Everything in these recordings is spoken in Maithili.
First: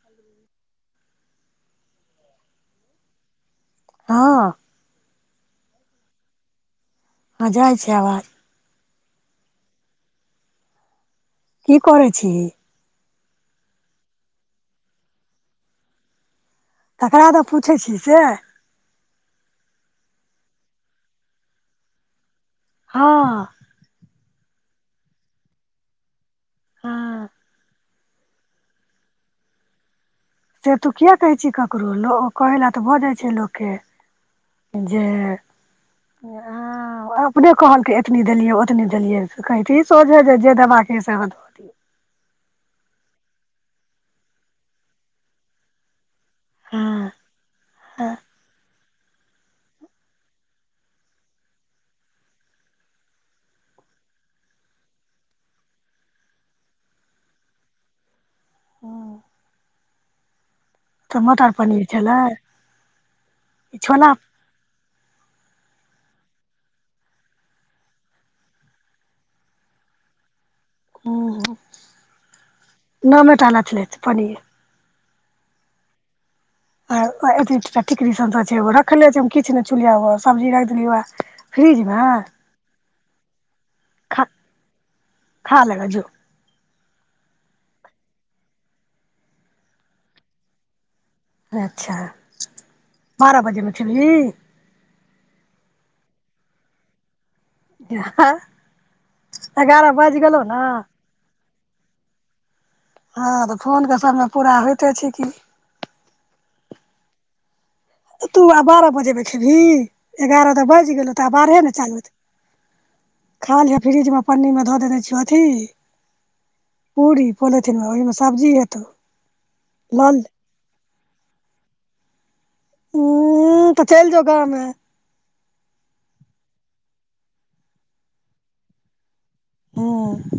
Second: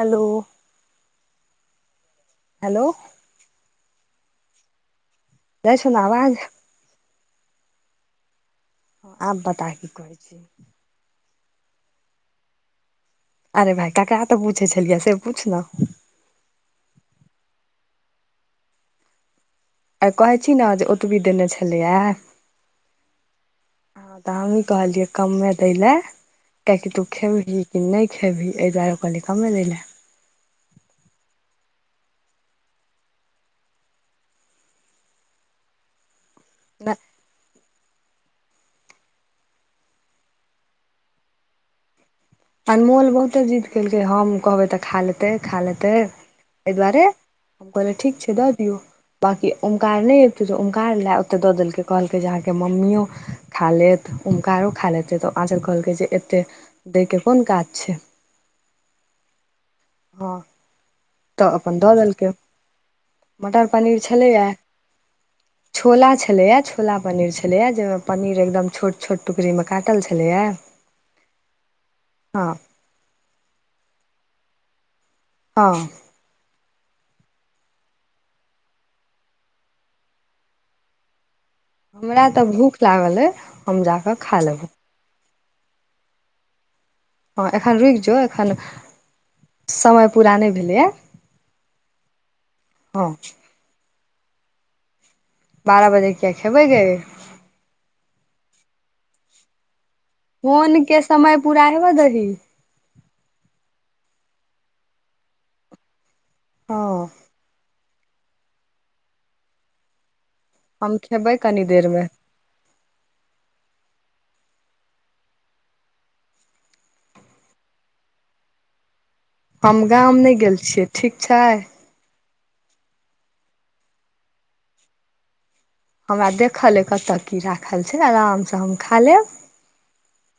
हैलो। हैलो। हाँ। जाय छोना आवाज। हाँ जाइ छै आबाज। हं आब बता की कहैछीही की करै छीही। अरे भाय का-का तऽ पुछै छलियै से पूछ न। ककरा द पूछै छि से आय कहै छी न जे ओतबी देने छलय यै हँ तऽ हमही कहलियै कम्मे दै लए किएकि तू हँ खेबही कि नय खेबही एहि दुआरे कहलियै कम्मे दै लय से तू किया कहै छि ककरो, लो कहय लए तऽ भऽ जाइत छै लोकके। जे लए हं ओ अपने कहलके एतनी देलियै ओतनी देलियै, कहितहि सोझै जे - जे देबाक अयसे सेहो द। अनमोल बहुते जीद केलकै हम कहबै तऽ खा लेतै खा लेतै एहि दुआरे हँ हम कहलियै हँ ठीक छै दऽ दियौ। बाँकी ओंकार नै अयतै तऽ ओंकार लए ओते दऽ देलकै कहलकै जे अहाँके मम्मिओ खा लेत ओंकारो खा लेतै तऽ आँचल कहलकै जे एतेक दैके कोन काज छै। हँ। तऽ मटर अपन पनीर दऽ छलै देलकै, मटर पनीर छोला छलैए। छोला छलया, छोला पनीर छलय यै, जयमे पनीर एकदम छोट- छोट टुकड़ी में काटल छलय यैऽ। हं - हं नामे टालै छलै पनीर। हँ। आर- आ एतबी टा -टा का टिकरी सब जे छै, ओ रखले छै हम किछु नय छुलियौ सब्जी राइख देलयै वैह। फ्रिजमे हमरा तऽ भूख लागल अइ हम जाकऽ खा लेबो। खा ले गे जो। हँ एखन रुकि जो, एखन समय पूरा नै भेलैए। अच्छा! हँ बारह बजेमे खेबही? बारह बजे किए खेबै गे। एगारह बाइज गेलौ ने? फोन के समय पूरा हेबऽ देबही। हँ तऽ फोन के समय पूरा होइते छै की। हँ। तू आब बारह बजे में खेबही, एगारह तऽ बाइज हम गेलौ तऽ खेबै बारहे कनी ने चालू देरमे हेतै। खा लिहें फ्रिज में पन्नी में धऽ देने छियौ अथी पूरी पोलिथिनमें, ओहिमे सब्जी हेतौ। हम लऽ गाम ले नय गेल छियै, ठीक छै। उम्म तऽ चैल जो गामें। हमरा देखल अइ कतय की राखल छै, आरामसँ हम खा लेब। हूँ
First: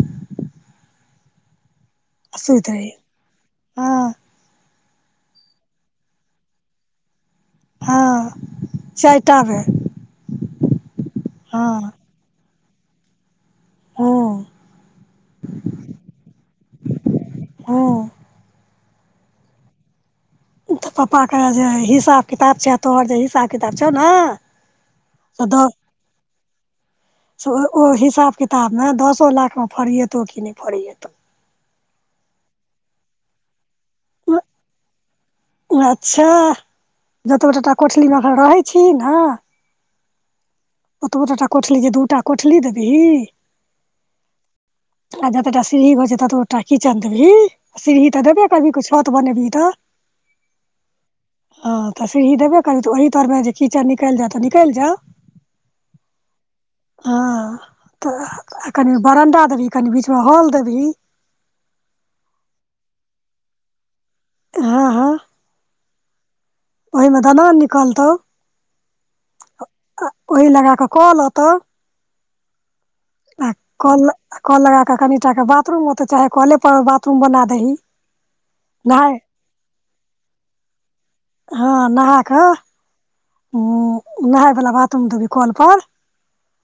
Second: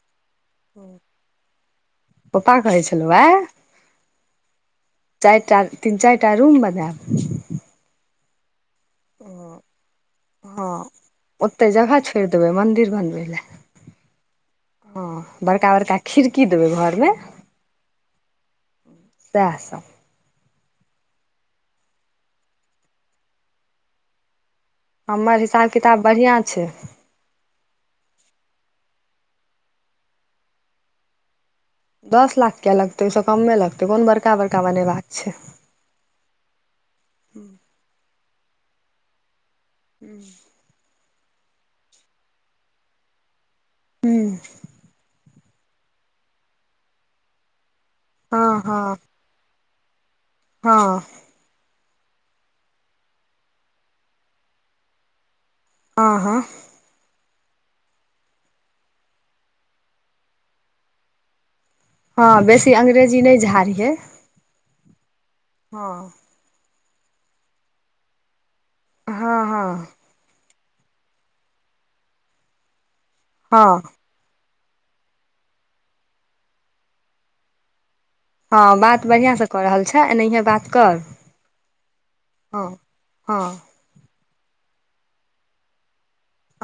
[inaudible] पप्पा सुति कहै रही छलहु आय हँ चारिटा तीन चारिटा रूम बनैब। हँ चारिटाबै हँ। फेर देबै मन्दिर बनबै लै। हूँ हँ बड़का- बड़का खिड़की देबै घर में। हूँ सैह सब। तऽ पप्पा के जे हिसाब किताब छै, आ तोहर जे हिसाब किताब छौ ने हमर से हिसाब दऽ किताब बढ़िआँ छै। ओ हिसाब किताब में दसो लाख में फरिएतौ कि नहि फरीएतौ। दस लाख कियै लगतै, ओइसँ कम्मे लगतै कोन बड़का- बड़का बनेबाक छै। अच्छा जतबे ट -टा कोठली में एखन रहै छिही न [inaudible] ओतबो टटा कोठली जे दूटा कोठली देबही हूं। आ जते टा सीढ़ही होइ छै, ततबो टा किचन देबही सीढ़ही तऽ देबै हँ करभी, छत बनेबही तऽ। हां। हां तऽ सिरही देबे करभी तऽ ओही तर में जे कीचन निकल जाउ तऽ निकइल जाउ। हां-हां। हां तऽ कनि बरंडा देबही, कनि बीच में हॉल देबही। हां बेसी अंग्रेजी नै झाड़िहें। हां-हां। हां। ओय में दनान निकलतौ। हां-हां। ओहि लगा कऽ क लतौ आ हँ कल आ कल लगा कऽ कनिटाके बाथरूम ओता चाहे कले पर बाथरूम बना दही। हां बात नहाय बढ़ियां से कऽ रहल छैं, एनेहिये बात कर। हां नहा कऽ हां। उ नहाय वला बाथरूम देबही कल पर।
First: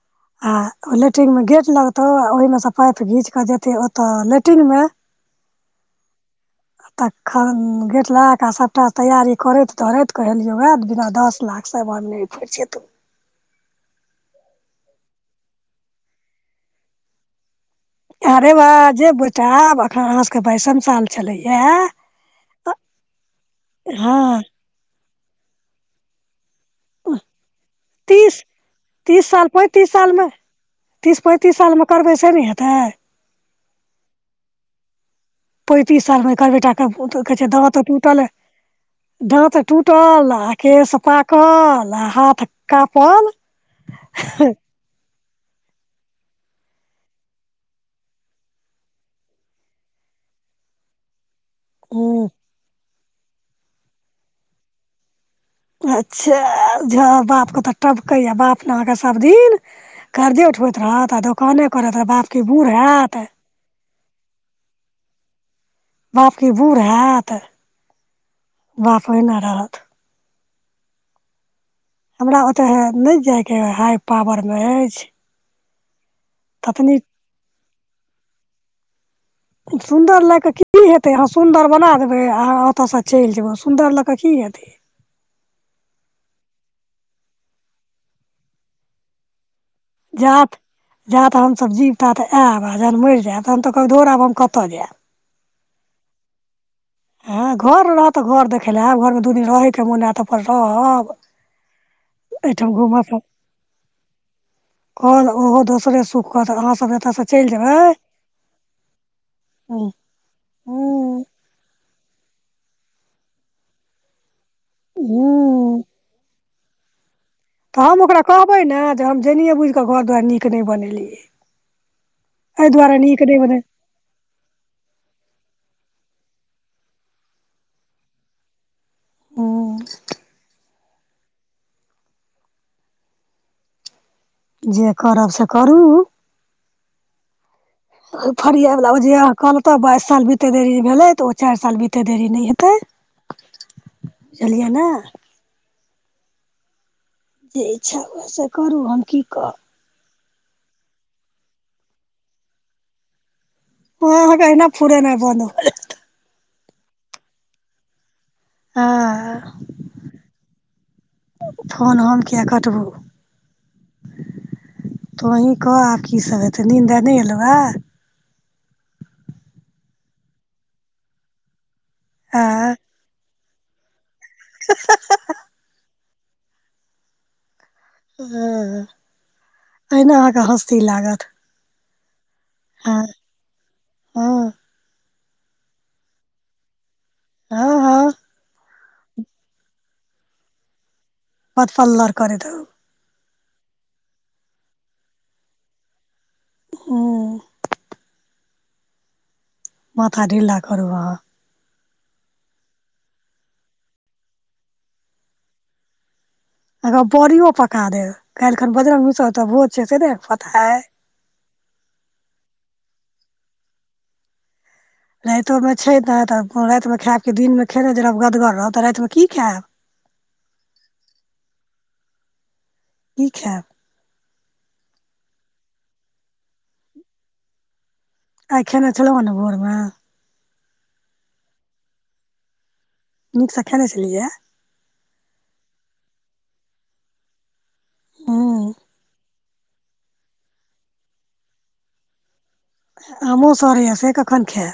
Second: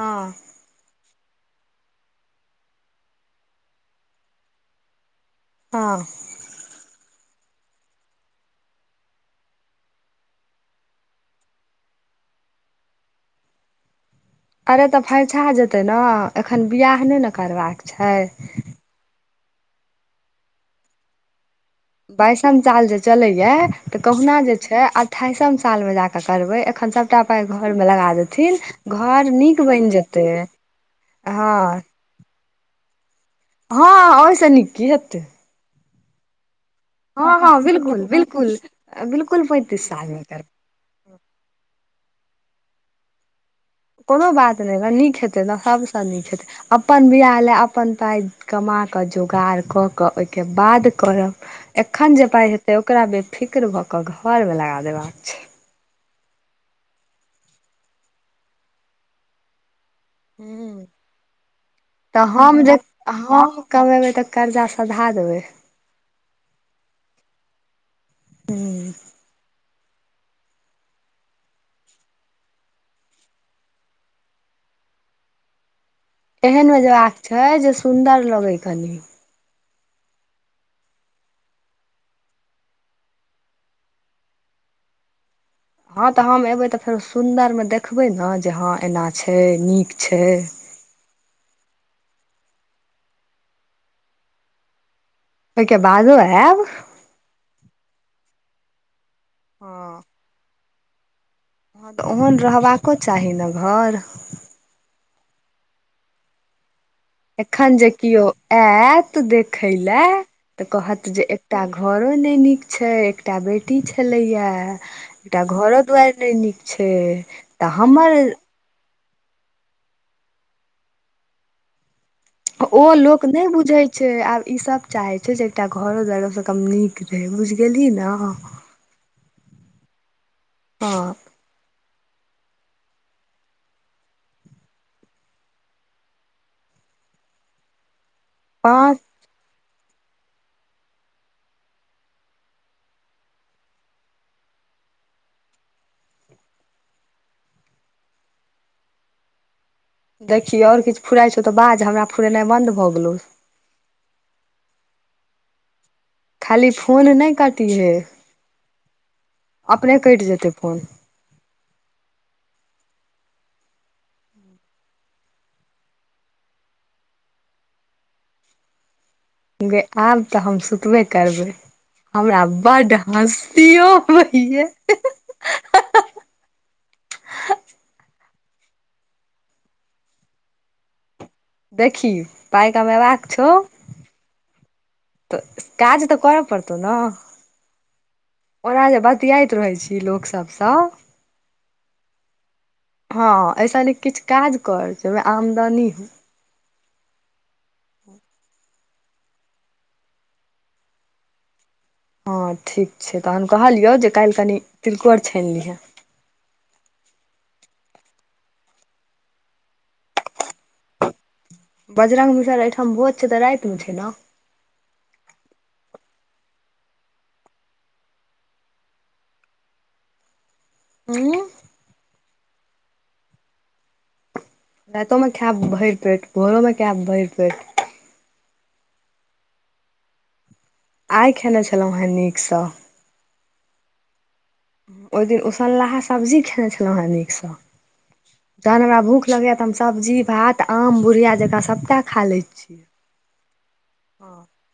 हां। आ ओ लेट्रिन में गेट लगतौ, ओहि में से पाइप घींच कऽ जेतै ओतऽ लेट्रिन में। हां। तखन गेट लगा कऽ सबटा तैयारी करैत-धरैत कहलियौ यै बिना दस लाख समान नै फैरछेतौ। अरे तऽ फैरछा जेतै न एखन बियाह नै न करबाक छै अरे बा जे बेटा आब अखन अहाँ सबके बाइसम साल चलैया। बाइसम साल जे चलैयै तऽ कहुना हँ जे छै अठाईसम साल में जा क त करबै एखन सबटा पाई घर में लगा तीस देथिन घर नीक बइन जेतै। तीस-पैंतीस साल हँ में करबै से नै हेतै? हां ओय से नीक की हेतै? पैंतीस साल में एकर बेटा के पूत कहे हँ छै हँ दाँतो बिलकुल टूटल‌ ए बिलकुल बिलकुल दाँत पैंतीस सालमे टूटल करबै ए। केस पाकल आ हाथ कापल कोनो बात नै नीक हेतै न सबसे नीक हेतै। अपन बियाह लए अपन पाई कमा कऽ, जोगाड़ कऽ-कऽ ओय के बाद करब। एखन जे पाई हेतै ओकरा बेफिक्र भऽ कऽ घर में लगा देबाक छै। अच्छा झ अहा बापके तऽ टबकैए बाप न अहाँके सब दिन कर्जे उठबैत हूँ रहत आ दोकाने करैत रहत, बाप तऽ की हम बूढ़ जे हैत हम कमेबै तऽ कर्जा सधा देबै। बाप की बूढ़ हैत, हूँ बाप ओहिना रहत। हमरा ओतय नै जाइके हई पावर में अइछ। एहेन में जबाक छै जे सुंन्दर लगै कनी। सुन्दर लए कऽ की हेतै, अहाँ सुन्दर बना देबै आ ओतऽ से चइल जेबै, सुन्दर लऽ कऽ की हेतै? हां तऽ हम एबै तऽ फेरो सुन्दर में देखबै न जे हां एना छै नीक। छै जात जात हम सब जीब तात एब जहन मइर जैब तहन तऽ कहब धौड़ आब हम कतऽ जैब। ओय के बादो ऐब। हां घर रहत तऽ घर देखय लए ऐब, घर में दू दिन रहयके मोन हैत तऽ अपन रहब। हां तऽ ओहन एहिठाम रहबाको घूमब चाही न घर। और ओहो दोसरे सुख करत अहाँ सब एतऽ से एखन जे कियो ऐत देखय हूँ लए तऽ कहत जे एकटा घरो नै नीक छय, एकटा बेटी छलैये एकटा घरो हूँ दुवैर नै नीक छै। तऽ त हम हमर ओकरा कहबै ने जे हम जेनिए बुइझ कऽ घर दुवाइर नीक नै बनेलियै। अइ ओ दुवारे लोक नीक नै नहि बने बुझै छै, आब ई सब चाहै छै जे एकटा घरो दुआइरो स कम नीक रहै बुइझ गेलही न। हूँ। हं। जे करब से करू। दोफड़िया बला पाँच मे जे हां कहलौ त बाइस साल बीते देरी नै भेलै तऽ ओ चारि साल बीते देरी नै हेतै बुझलियै ने। जे इच्छा हुए से करू हम की कहब। देखही आओर किछ फुराइ छौ तऽ बाज हमरा फुरेनाइ बन्द भऽ गेलौ। हँ अहाँके अहिना फुरेनाइ बन्द भऽ खाली फोन नै कटिहै हँ अपने कटि जेतै फोन। फोन हम किया कटबौ। तोंही कह आब की सब हेतै नीन्द आय नै एलौए? गै आब तऽ हम सुतबे करबै हमरा आँ बड्ड हँसीयो लागैये। ओएं अहिना अहाँके हँस्सी लागथ। देखही पाइ कमेबाक छौ हँ। त काज त करऽ पड़तौ न। हँ हँ। ओना जे बतियाइत रहै छीही लोकसब सँ पत फल्लर करैत रहू। हँ अय स नीक किछ काज कर जे ओमे आमदनी होय। हूँ। माथा ढ़ील्ला करू अहाँ। हँ ठीक छै तहन कहलियौ जे काल्हि कनि तिलकोर छानि लिहें। बड़ियो पका देब काल्हि खन बजरंग मीसर ओतऽ भोज छियै से नै अहाँके पता अय। बजरंग मीसर एहिठाम भोज छै तऽ रातिमे छै न। राइतो मे छै ने त रातिमे खायब कि दिनमे खेने जे रहब गदगर रहब तऽ रातिमे की खायब। हूं। की खेएब। राइतो में खेएब भैर पेट भोरो में खेएब भैर पेट। आइ खेने छलौं हें न भोर मे? आइ खेने छलौं हे नीक सँ। नीक सँ खेने छलियैए। ओइ दिन उसनलहा सब्जी खेने छलहुं हे नीक सँ हूँ तहन हमरा भूख लगैये त त हम सब्जी, भात, आम बुुढ़िया जकाँ सभटा खा लै छी। आमो सड़ैये से कखन हँ खेएब?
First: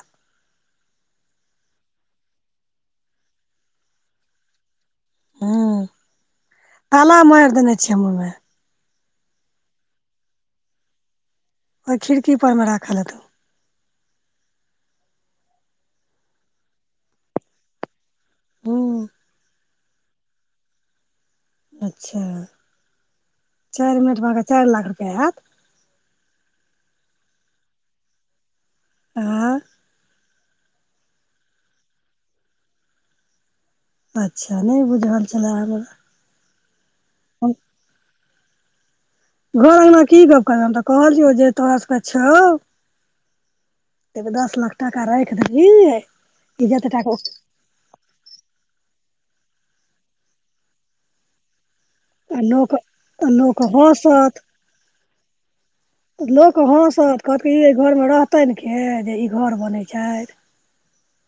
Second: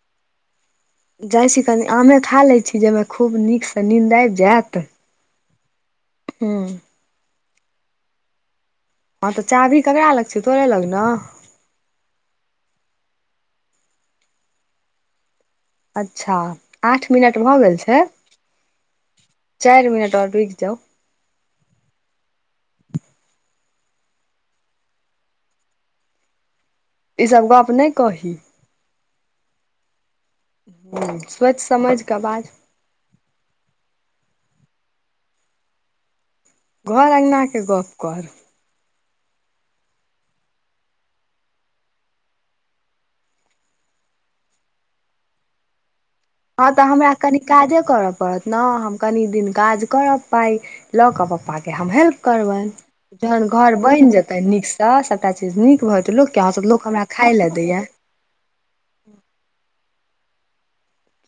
जाइ छी कनी आमे खा लै छी जइमे खूब नीसँ नींन्द आबि जेएत। हूँ हुं। ताला माएर देने छियै हम ओयमे। हां तऽ चाभी ककरा लग छै? तोरे लग नै? ओय खिड़की ऊपरमे राखल हेतौ। अच्छा आठ मिनट भऽ गेल छै। हूँ। चाएर मिनट और रूक जाउ। अच्छा चाएर मिनटमे अहाँके चाएर लाख रुपया ऐत। ई सब गप नै कही। आँ हूँ सोच समझकेऽ बाज। अच्छा नै बुझल छलै हमरा। घर अँगनाके गप कर। घर अंगना की गप्प करबे हम तऽ कहलियौ जे तोरा सबके छौ। एक दस लाख टाका राएख दही। हां तऽ हमरा कनि काजे करऽ पड़त न हम कनी दिन काज करब, पाइ ल क पप्पा के हम हेल्प आ करबैन लोक जहन लोक घर ब‌इन जेतै हँसत नीक से सबटा चीज नीक भ जेतय लोक किये कहा से ऐत कहत कि इ घरमे रहतैन के जे ई घर बनै छै।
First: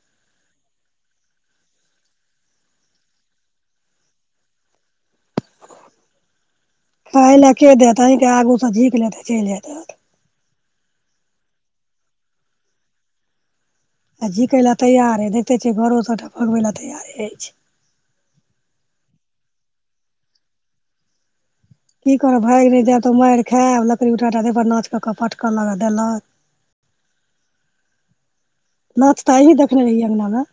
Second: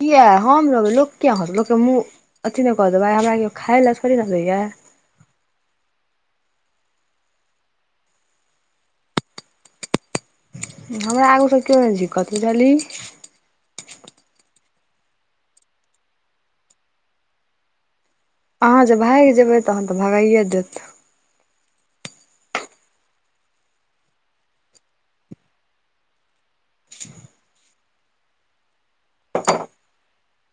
किया हम रहबै लोक किया हंसते लोकके मुँह अथी न कऽ देबै, हमरा कियो खाय लए थोड़ी न दै यै। खाय लै के देत? अहिके आगू से झिक लेत अ चैल जायत रहत। हमरा आगू से कियो नै झीकत बुझलहि? आ झीकै ला तैयार ऐ देखते छियै घरो सबटा भगबै ला तैयारे ऐछ। अहाँ जे भाइग जेबै तहन तै भगाइए देत। की करब भाइग नै जैब त माइर खैब, लकड़ी उठा उठा देह पर नाच क क पटका लागत दला टिनठियुन नाच तऽ एहि देखने रहि अंगना मे।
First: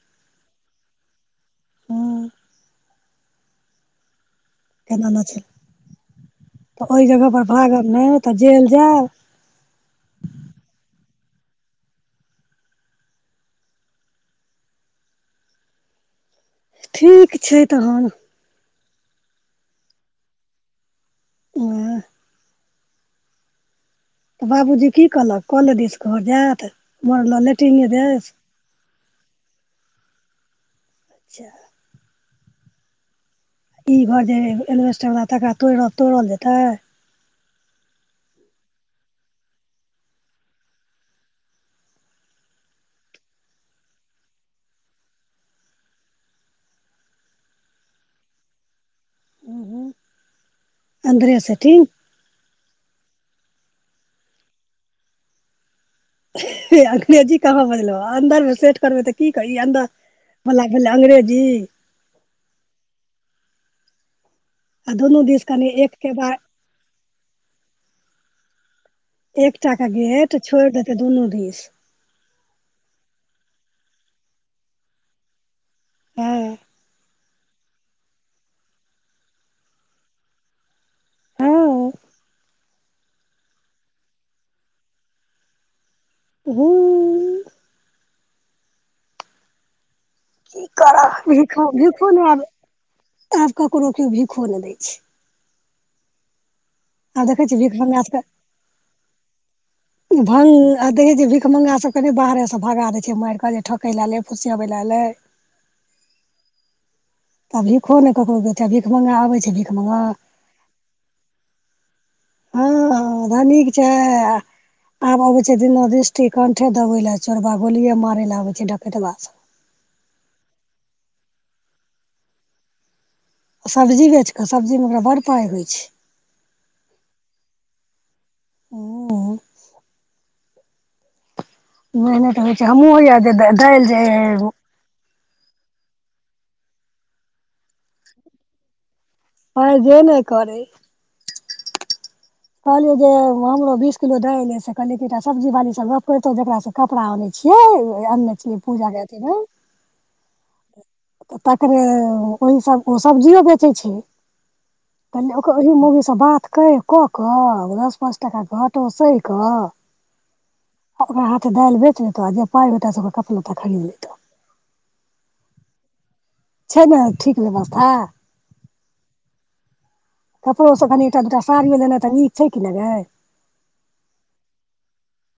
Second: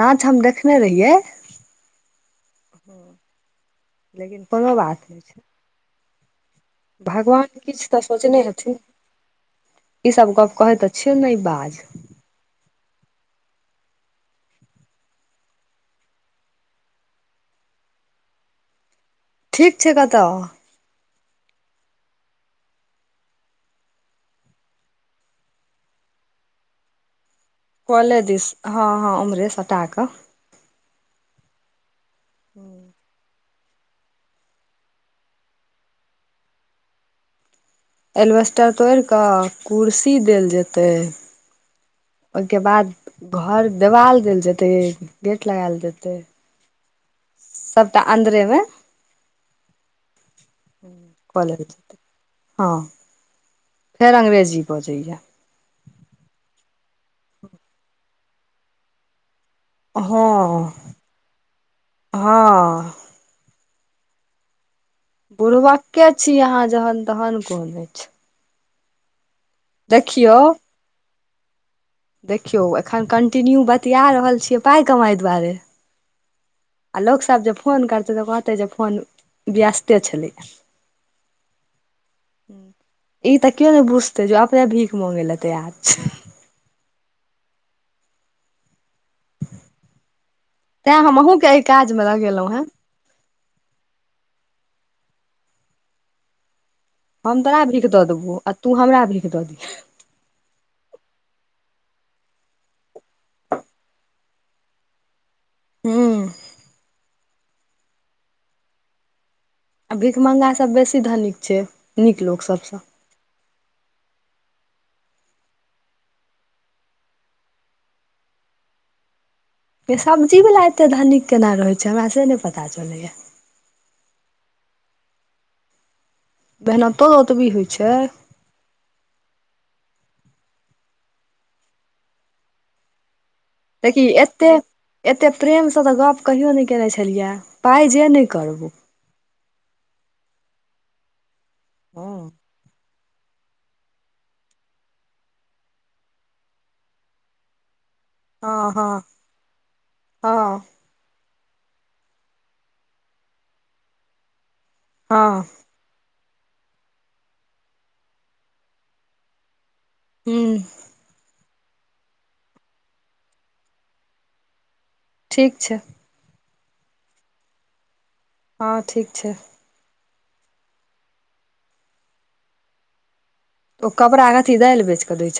नाच हम देखने रहियै। हँ हां लेकिन कोनो बात केना नै नाचल छै। तऽ ओहि जगह भगवान पर किछ भागब तऽ नहि सोचने जेल हेथिन। जायब ई सब गप कहै त छियौ नै बाज। ठीक छै तहन। ठीक छै कता? एह तऽ बाबूजी की कहलक कले दिस भ जैत। उम्हर ल लेटींग कले दिस हां-हां उमहरे सटा के। अच्छा। हूं। ई घर जे एलवेस्टर वला तकरा तोड़ा तोड़ल जेतै। एलवेस्टर तौर कै कुर्सी देल जेतै। ओइके बाद घर देबाल देल जेतै, गेट लगैल जेतै। सबटा अन्दरेमे हूं अन्दरे क लेल सेटिंग जेतै। हां फेर अंग्रेजी बजैया। अंग्रेजी कहाँ बजलौ, अन्दर मे सेट करबै त की कहि अन्दर वला भेलै अंग्रेजी हां-हां। आ दुनू दिस कनि बुड़बक्के एकके छी बाद अहाँ जहन तहन कोन ऐछ। एकटा के गेट देखियौ छोड़ देतै दुनू दिस। देखियौ एखन कन्टिन्यू बतिया रहल छियै पाइ कमाइ दुआरे। हां। आ लोकसब जे फोन करतै तऽ कहतै जे फोन व्यस्ते छलै यै। हां। ई तऽ कियो नै बुझतै जे अपने भीख मंगै ले तैयार छै। हूँ। की तैं हम करब अहूँके एहि भीखो काजमे भीखो नै आब लगेलहुँ हेँ आब ककरो कियो भीखो नै दै छै। आब हम देखै तोरा छियै भिख भीख दऽ देबौ आ तू हमरा भीख दऽ दिहै। भ्गं आ देखै छीयै भिखमंगा सबके नै बाहरे सँ भगा दै छैय माएर कऽ जे ठकै लै ऐल ए फुसियाबै लै एल ए। हूं। तऽ भीखो नै ककरो देतै, भीख मंगा आबै छै भीख आ मंगा भीखमंगा सब बेसी धनिक छै, नीक लोक सबसे। औ धनीक। छै आ आब अबे छै दिनादृष्टि कंठे दबेला चोरबा गोलिये मारे ले आबे छै डकैतबा सब। ए सब्जी वला एते धनीक केना रहे छै हमरा से नै पता चलैया। सब्जी बेच कऽ, सब्जीमे ओकरा बड पाई होइ छै। मेहनतो ओतबी होई छै। हां। मेहनत होइ छै हम्हु होए यै जे दालि जे देखी एत्ते एते प्रेम से तऽ गप कहियो नय केने छलियै, पाई जे नै करबौ। पाई जे नै करै। हां। कहलियै जे हमरो बीस किलो दाएल यै से कहलियै कि एकटा सब्जी बाली से गप करतौ जकरा से कपड़ा आनै छियै अनै हां-हां-हां। ओ तकरे ओहि सब ओ सब्जिये बेचै छै। कहलिए हँ ओकर ओहि मौगी से बात कैर कऽ कऽ दस पाँच टाका घटो सह कऽ हूं। आ ओकरा हाथे दाइल बेच लेतो आ जे पाइ होते से ओकर कपड़ा लत्ता खरीद लेतो। ठीक छै। छै नय ठीक व्यवस्था? हां ठीक छै। कपड़ो सब कनि एकटा दूटा साड़ियो लेनाइ तऽ नीक छै कि नय गै? ओ कपड़ा कथी दाइल बेच के दय छै।